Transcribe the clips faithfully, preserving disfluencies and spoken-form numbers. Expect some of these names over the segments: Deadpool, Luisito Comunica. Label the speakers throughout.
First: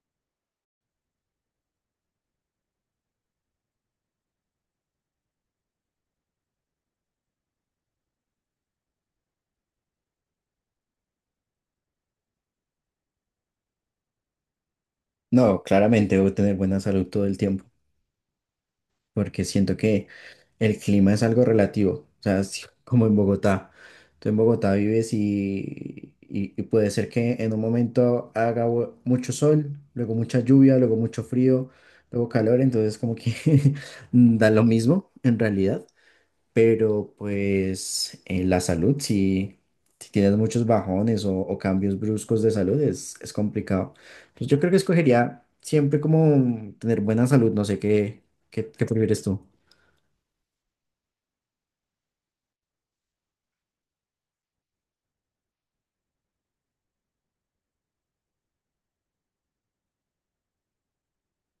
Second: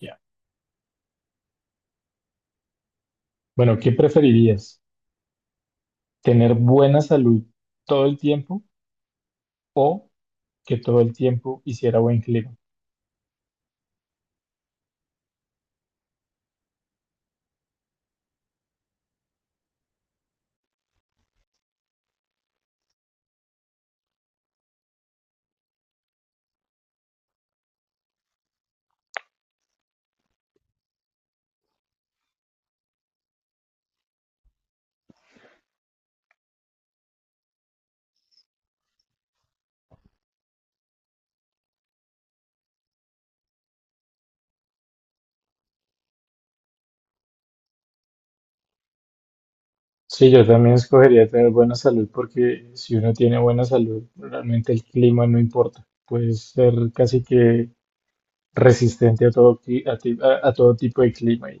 Speaker 1: Ya. Bueno, ¿qué preferirías? ¿Tener buena salud todo el tiempo o que todo el tiempo hiciera buen clima?
Speaker 2: No, claramente debo tener buena salud todo el tiempo, porque siento que el clima es algo relativo, o sea, es como en Bogotá. Tú en Bogotá vives y, y- y puede ser que en un momento haga bu- mucho sol, luego mucha lluvia, luego mucho frío, luego calor, entonces como que da lo mismo en realidad. Pero pues en la salud, si, si tienes muchos bajones o, o cambios bruscos de salud, es, es complicado. Pues yo creo que escogería siempre como tener buena salud, no sé qué, qué, qué prefieres tú.
Speaker 1: Sí, yo también escogería tener buena salud porque si uno tiene buena salud, realmente el clima no importa. Puedes ser casi que resistente a todo, cli- a, ti- a- a todo tipo de clima. Y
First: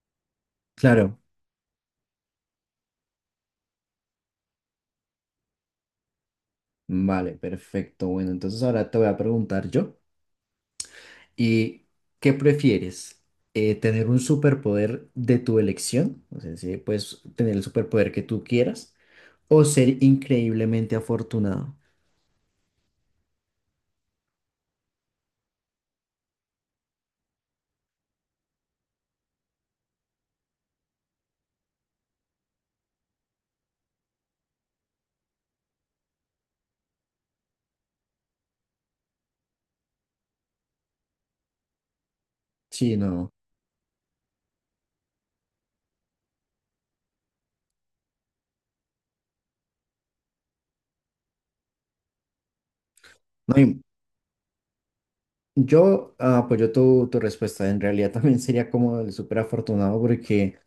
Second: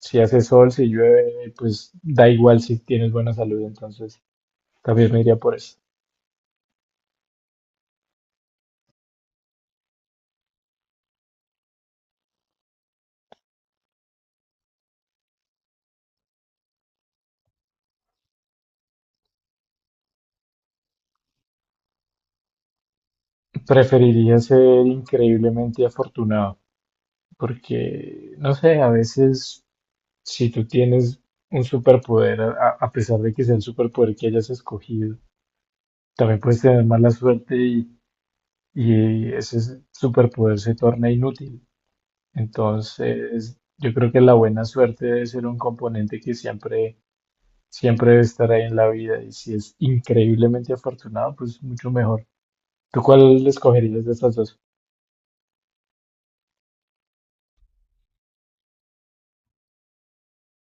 Speaker 1: si hace sol, si
Speaker 2: Claro,
Speaker 1: llueve, pues da igual si tienes buena salud. Entonces, también me iría por eso.
Speaker 2: vale, perfecto. Bueno, entonces ahora te voy a preguntar yo. ¿Y qué prefieres? Eh, ¿tener un superpoder de tu elección? O sea, si puedes tener el superpoder que tú quieras o ser increíblemente afortunado.
Speaker 1: Preferiría ser increíblemente afortunado porque, no sé, a veces, si tú tienes un superpoder, a, a pesar de que sea el superpoder que hayas escogido, también puedes tener mala suerte y, y ese superpoder se torna inútil.
Speaker 2: Sí, no.
Speaker 1: Entonces, yo creo que la buena suerte debe ser un componente que siempre, siempre debe estar ahí en la vida. Y si es increíblemente afortunado, pues mucho mejor. ¿Tú cuál
Speaker 2: No, y-
Speaker 1: escogerías de estas dos?
Speaker 2: Yo ah, apoyo tu, tu respuesta. En realidad también sería como el súper afortunado porque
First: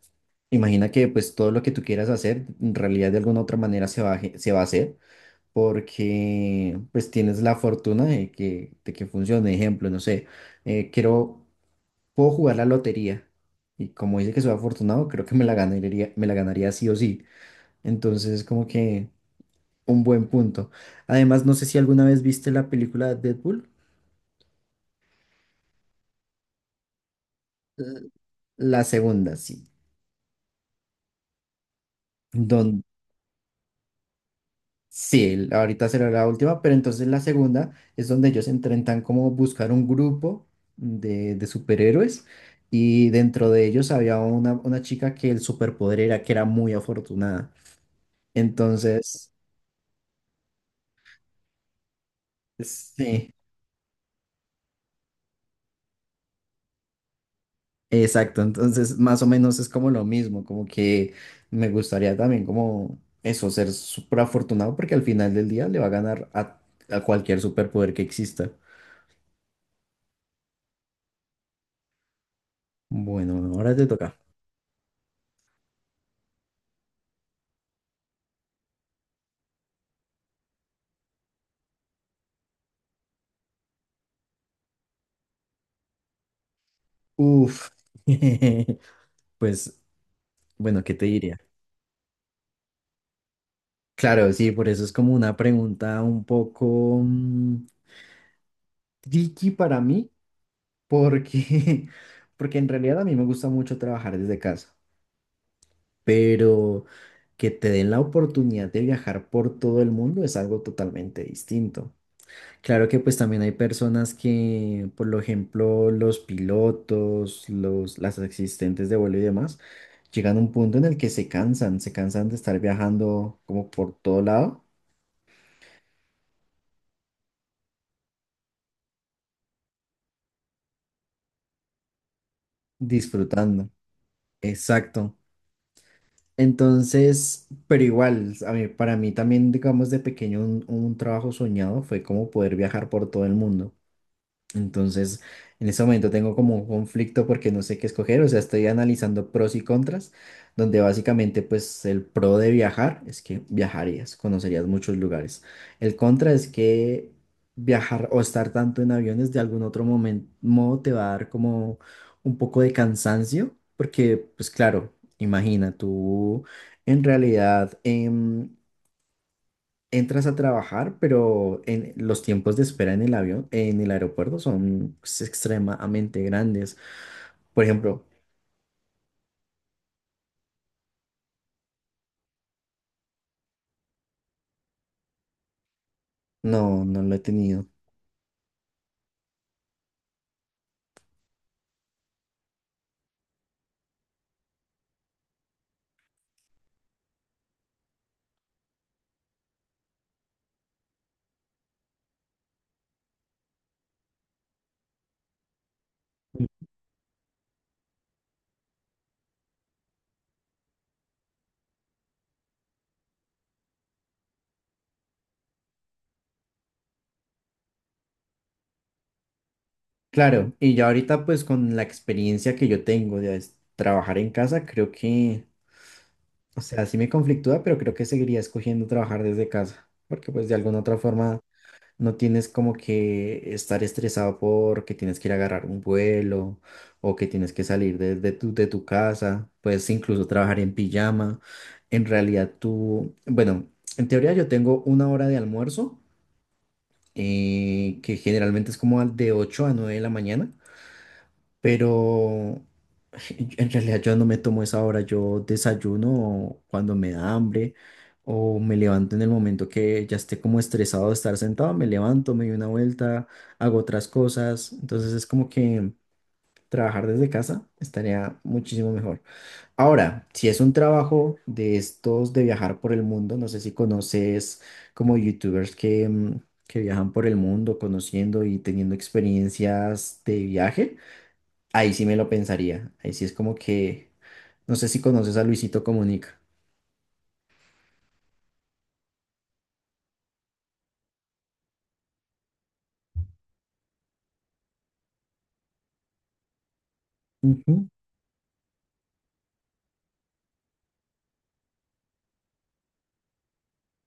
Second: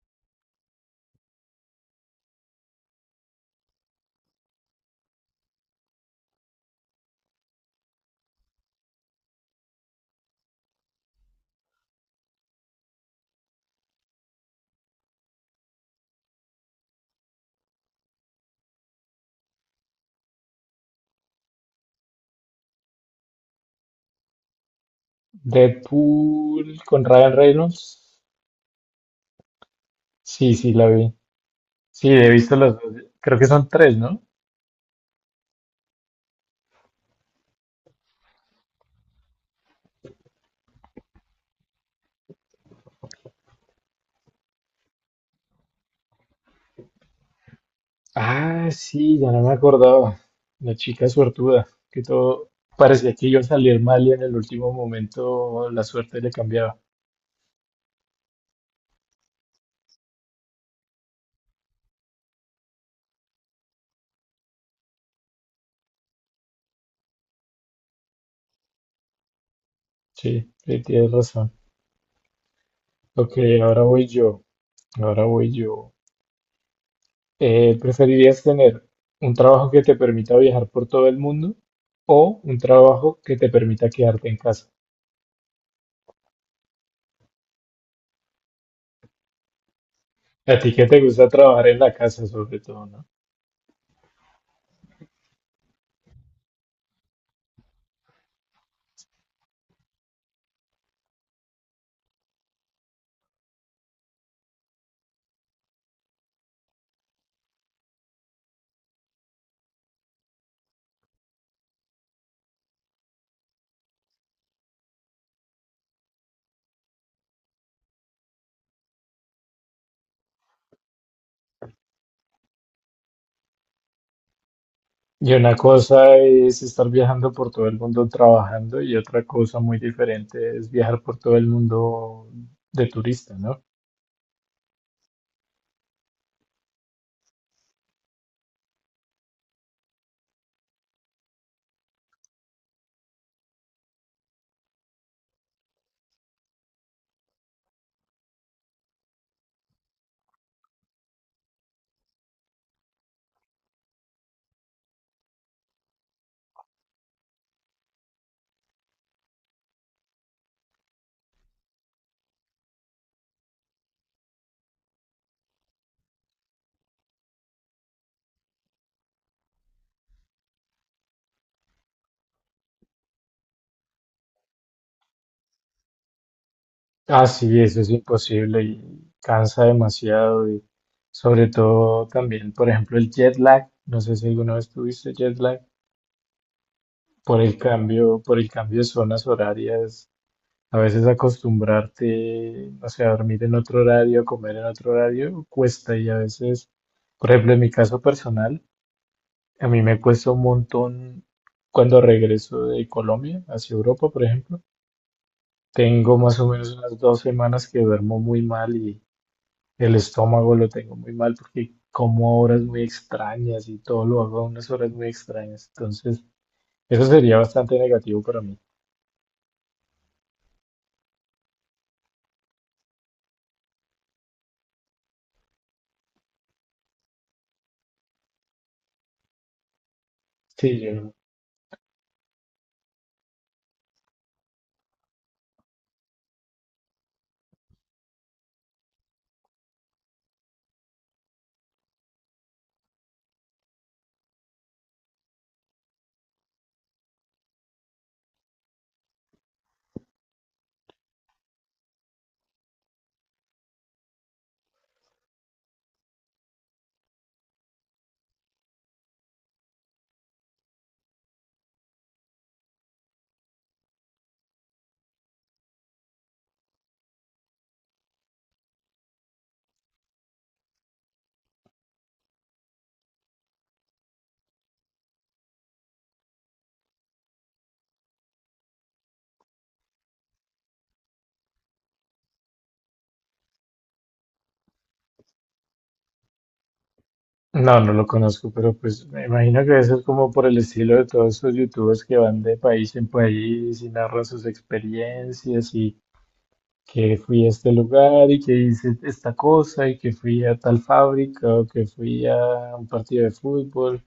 Speaker 2: imagina que pues todo lo que tú quieras hacer en realidad de alguna otra manera se va a, ge- se va a hacer porque pues tienes la fortuna de que, de que funcione. Ejemplo, no sé, eh, quiero, puedo jugar la lotería y como dice que soy afortunado, creo que me la ganaría, me la ganaría sí o sí. Entonces es como que un buen punto. Además, no sé si alguna vez viste la película de Deadpool.
Speaker 1: Deadpool con Ryan
Speaker 2: L-
Speaker 1: Reynolds.
Speaker 2: La segunda, sí
Speaker 1: Sí, sí, la vi. Sí, he visto las
Speaker 2: donde
Speaker 1: dos. Creo que son tres, ¿no?
Speaker 2: sí, ahorita será la última, pero entonces la segunda es donde ellos intentan como buscar un grupo de, de superhéroes y dentro de ellos había una, una chica que el superpoder era que era muy afortunada.
Speaker 1: Ah, sí, ya
Speaker 2: Entonces,
Speaker 1: no me acordaba. La chica suertuda, que todo parecía que
Speaker 2: sí,
Speaker 1: iba a salir mal y en el último momento la suerte le cambiaba.
Speaker 2: exacto, entonces más o menos es como lo mismo, como que me gustaría también como eso, ser súper afortunado porque al final del día le va a ganar a, a cualquier superpoder que exista.
Speaker 1: Sí, sí, tienes razón. Ok,
Speaker 2: Bueno, ahora
Speaker 1: ahora
Speaker 2: te
Speaker 1: voy
Speaker 2: toca.
Speaker 1: yo. Ahora voy yo. Eh, ¿preferirías tener un trabajo que te permita viajar por todo el mundo o un trabajo que te permita quedarte en casa?
Speaker 2: Uf. Pues
Speaker 1: A ti
Speaker 2: bueno,
Speaker 1: que
Speaker 2: ¿qué
Speaker 1: te
Speaker 2: te
Speaker 1: gusta
Speaker 2: diría?
Speaker 1: trabajar en la casa, sobre todo, ¿no?
Speaker 2: Claro, sí, por eso es como una pregunta un poco mm, tricky para mí, porque, porque en realidad a mí me gusta mucho trabajar desde casa, pero que te den la oportunidad de viajar por todo el mundo es algo totalmente distinto. Claro que pues también hay personas que, por lo ejemplo, los pilotos, los, las asistentes de vuelo y demás, llegan a un punto en el que se cansan, se cansan de estar viajando como por todo lado,
Speaker 1: Y una cosa es estar viajando por todo el mundo trabajando y otra cosa muy diferente es viajar por todo el mundo de turista, ¿no?
Speaker 2: disfrutando. Exacto. Entonces, pero igual, a mí, para mí también, digamos, de pequeño un, un trabajo soñado fue como poder viajar por todo el mundo. Entonces, en ese momento tengo como un conflicto porque no sé qué escoger, o sea, estoy analizando pros y contras, donde básicamente pues el pro de viajar es que viajarías, conocerías muchos lugares. El contra es que viajar o estar tanto en aviones de algún otro momento, modo te va a dar como un poco de cansancio, porque pues claro, imagina tú en realidad em, entras a trabajar, pero en, los tiempos de espera en el avión, en el aeropuerto son pues, extremadamente grandes.
Speaker 1: Ah, sí,
Speaker 2: Por
Speaker 1: eso es
Speaker 2: ejemplo,
Speaker 1: imposible y cansa demasiado y sobre todo también, por ejemplo, el jet lag, no sé si alguna vez tuviste jet lag,
Speaker 2: no, no lo he
Speaker 1: por el
Speaker 2: tenido.
Speaker 1: cambio, por el cambio de zonas horarias. A veces acostumbrarte, no sé, a dormir en otro horario, a comer en otro horario, cuesta, y a veces, por ejemplo, en mi caso personal, a mí me cuesta un montón cuando regreso de Colombia hacia Europa, por ejemplo. Tengo más o menos unas dos semanas que duermo muy mal y el estómago lo tengo muy mal porque como a horas muy extrañas y todo lo hago a unas horas muy extrañas. Entonces, eso sería bastante negativo para mí.
Speaker 2: Claro, y ya ahorita pues con la experiencia que yo tengo de es- trabajar en casa, creo que, o sea, sí me conflictúa, pero creo que seguiría escogiendo trabajar desde casa, porque pues de
Speaker 1: Sí,
Speaker 2: alguna
Speaker 1: yo
Speaker 2: otra
Speaker 1: no,
Speaker 2: forma no tienes como que estar estresado porque tienes que ir a agarrar un vuelo o que tienes que salir de, de tu, de tu casa. Puedes incluso trabajar en pijama. En realidad tú, bueno, en teoría yo tengo una hora de almuerzo eh, que generalmente es como al- de ocho a nueve de la mañana, pero en realidad yo no me tomo esa hora, yo desayuno cuando me da hambre o me levanto en el momento que ya esté como estresado de estar sentado, me levanto, me doy una vuelta, hago otras cosas, entonces es como que trabajar desde casa estaría muchísimo mejor. Ahora, si es un trabajo de estos de viajar por el mundo, no sé si conoces como youtubers que... mm, que viajan por el mundo conociendo y teniendo experiencias de viaje. Ahí sí me lo pensaría. Ahí sí es como que, no sé si conoces a Luisito Comunica.
Speaker 1: no no lo conozco, pero pues me imagino que eso es como por el estilo de todos esos youtubers que van de país en país y narran sus experiencias y que fui a este
Speaker 2: Ujú,
Speaker 1: lugar y que hice esta cosa y que fui a tal fábrica o que fui a un partido de fútbol.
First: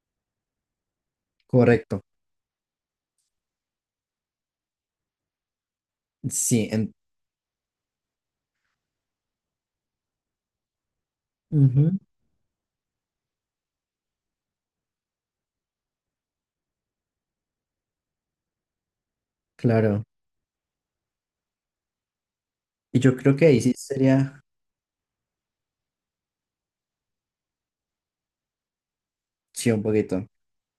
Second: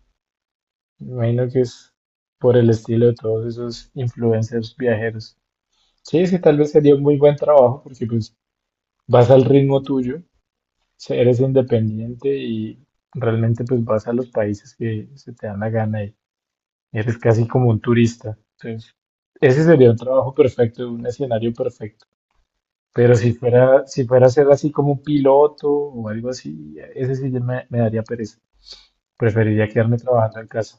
Speaker 1: Me imagino que es
Speaker 2: correcto.
Speaker 1: por el estilo de todos esos influencers viajeros. Sí, sí, tal
Speaker 2: Sí,
Speaker 1: vez
Speaker 2: en-
Speaker 1: sería un muy buen trabajo porque pues vas al ritmo tuyo, se- eres
Speaker 2: ujú.
Speaker 1: independiente y realmente pues vas a los países que se te dan la gana y eres casi como un turista. Entonces, ese sería un
Speaker 2: Claro.
Speaker 1: trabajo perfecto, un escenario perfecto.
Speaker 2: Y
Speaker 1: Pero
Speaker 2: yo
Speaker 1: si
Speaker 2: creo que ahí sí
Speaker 1: fuera, si fuera a
Speaker 2: sería,
Speaker 1: ser así como un piloto o algo así, ese sí ya me, me daría pereza. Preferiría
Speaker 2: sí, un
Speaker 1: quedarme
Speaker 2: poquito.
Speaker 1: trabajando en casa.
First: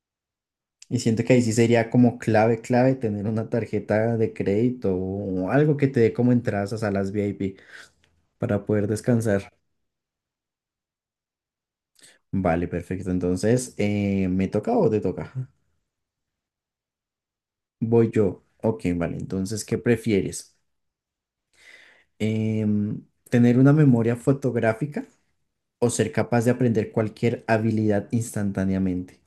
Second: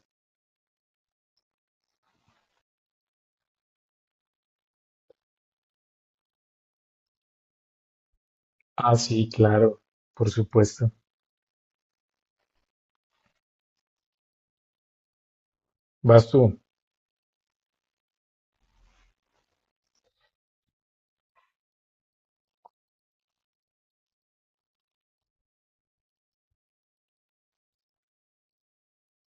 Speaker 2: Y siento que ahí sí sería como clave, clave tener una tarjeta de crédito o algo que te dé como entradas a salas V I P para poder
Speaker 1: Ah, sí,
Speaker 2: descansar.
Speaker 1: claro, por supuesto.
Speaker 2: Vale, perfecto. Entonces, eh, ¿me toca o te toca?
Speaker 1: Vas tú.
Speaker 2: Voy yo. Ok, vale. Entonces, ¿qué prefieres? Em, ¿tener una memoria fotográfica o ser capaz de aprender cualquier habilidad instantáneamente?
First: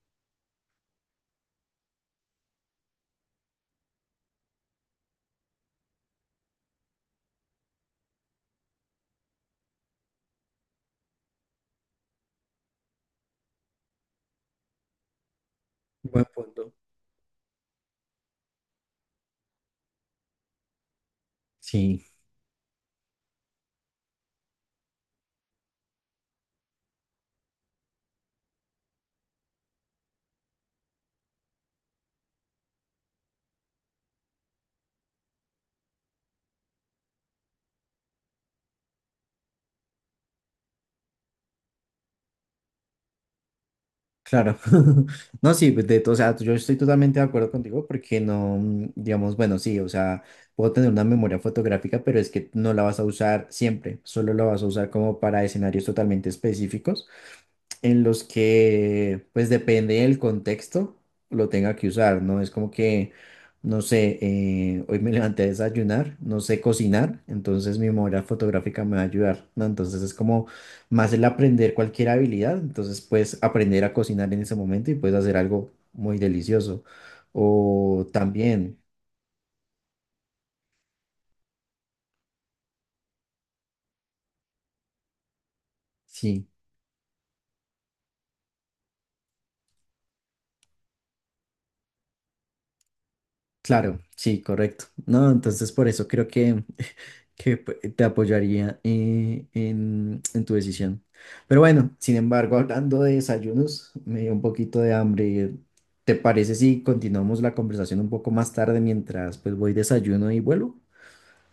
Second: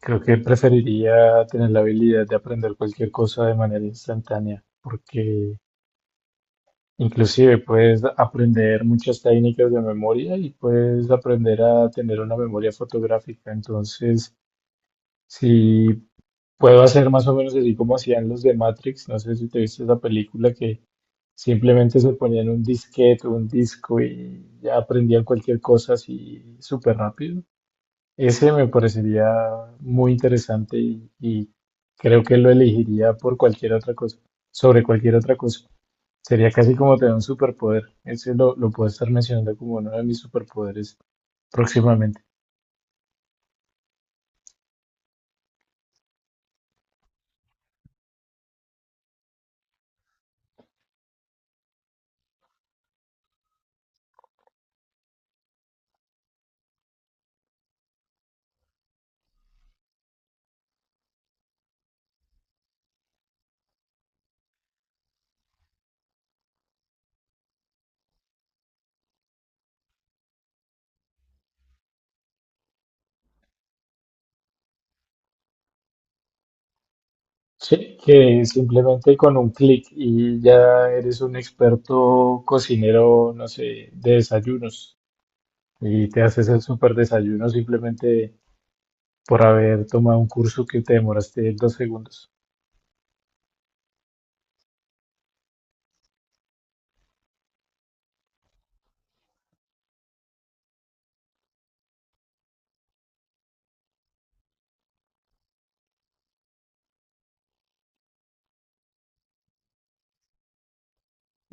Speaker 1: Creo que preferiría tener la habilidad de aprender cualquier cosa de manera instantánea, porque inclusive puedes aprender muchas técnicas de memoria y puedes aprender a tener una memoria fotográfica. Entonces, si
Speaker 2: Buen punto.
Speaker 1: puedo hacer más o menos así como hacían los de Matrix, no sé si te viste esa película que simplemente
Speaker 2: Sí,
Speaker 1: se ponían un disquete o un disco y ya aprendían cualquier cosa así súper rápido. Ese me parecería muy interesante y, y creo que lo elegiría por cualquier otra cosa, sobre cualquier otra cosa. Sería casi como tener un superpoder. Ese lo, lo puedo estar mencionando como uno de mis superpoderes próximamente.
Speaker 2: claro. No, sí, pues, de, to- o sea, yo estoy totalmente de acuerdo contigo porque no, mm, digamos, bueno, sí, o sea, puedo tener una memoria fotográfica, pero es que no la vas a usar siempre, solo la vas a usar como para escenarios totalmente específicos, en los que, pues depende del contexto, lo tenga que usar, ¿no? Es como que, no sé, eh, hoy me levanté a desayunar, no sé cocinar, entonces mi memoria fotográfica me va a ayudar, ¿no? Entonces es como más el aprender cualquier habilidad, entonces puedes aprender a cocinar en ese momento y puedes hacer algo muy delicioso.
Speaker 1: Sí,
Speaker 2: O
Speaker 1: que
Speaker 2: también,
Speaker 1: simplemente con un clic y ya eres un experto cocinero, no sé, de desayunos. Y te
Speaker 2: sí,
Speaker 1: haces el súper desayuno simplemente por haber tomado un curso que te demoraste dos segundos.
Speaker 2: claro, sí, correcto. No, entonces por eso creo que que p- eh, te apoyaría eh, en, en tu decisión. Pero bueno, sin embargo, hablando de desayunos, me dio un poquito de hambre. ¿Te parece si continuamos la conversación un poco más tarde mientras pues voy desayuno y vuelvo?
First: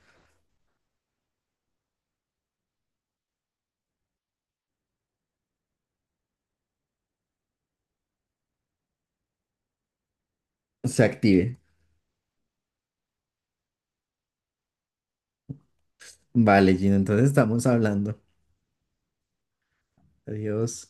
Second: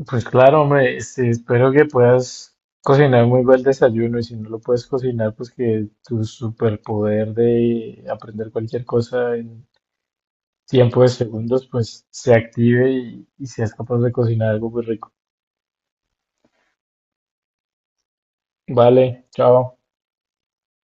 Speaker 1: Pues claro, hombre, este, espero que puedas cocinar muy buen desayuno y si no lo puedes cocinar, pues que tu superpoder de aprender cualquier cosa en tiempo
Speaker 2: Se
Speaker 1: de
Speaker 2: active.
Speaker 1: segundos, pues se active y, y seas capaz de cocinar algo muy rico.
Speaker 2: Vale, Gino, entonces estamos hablando.
Speaker 1: Vale, chao.
Speaker 2: Adiós.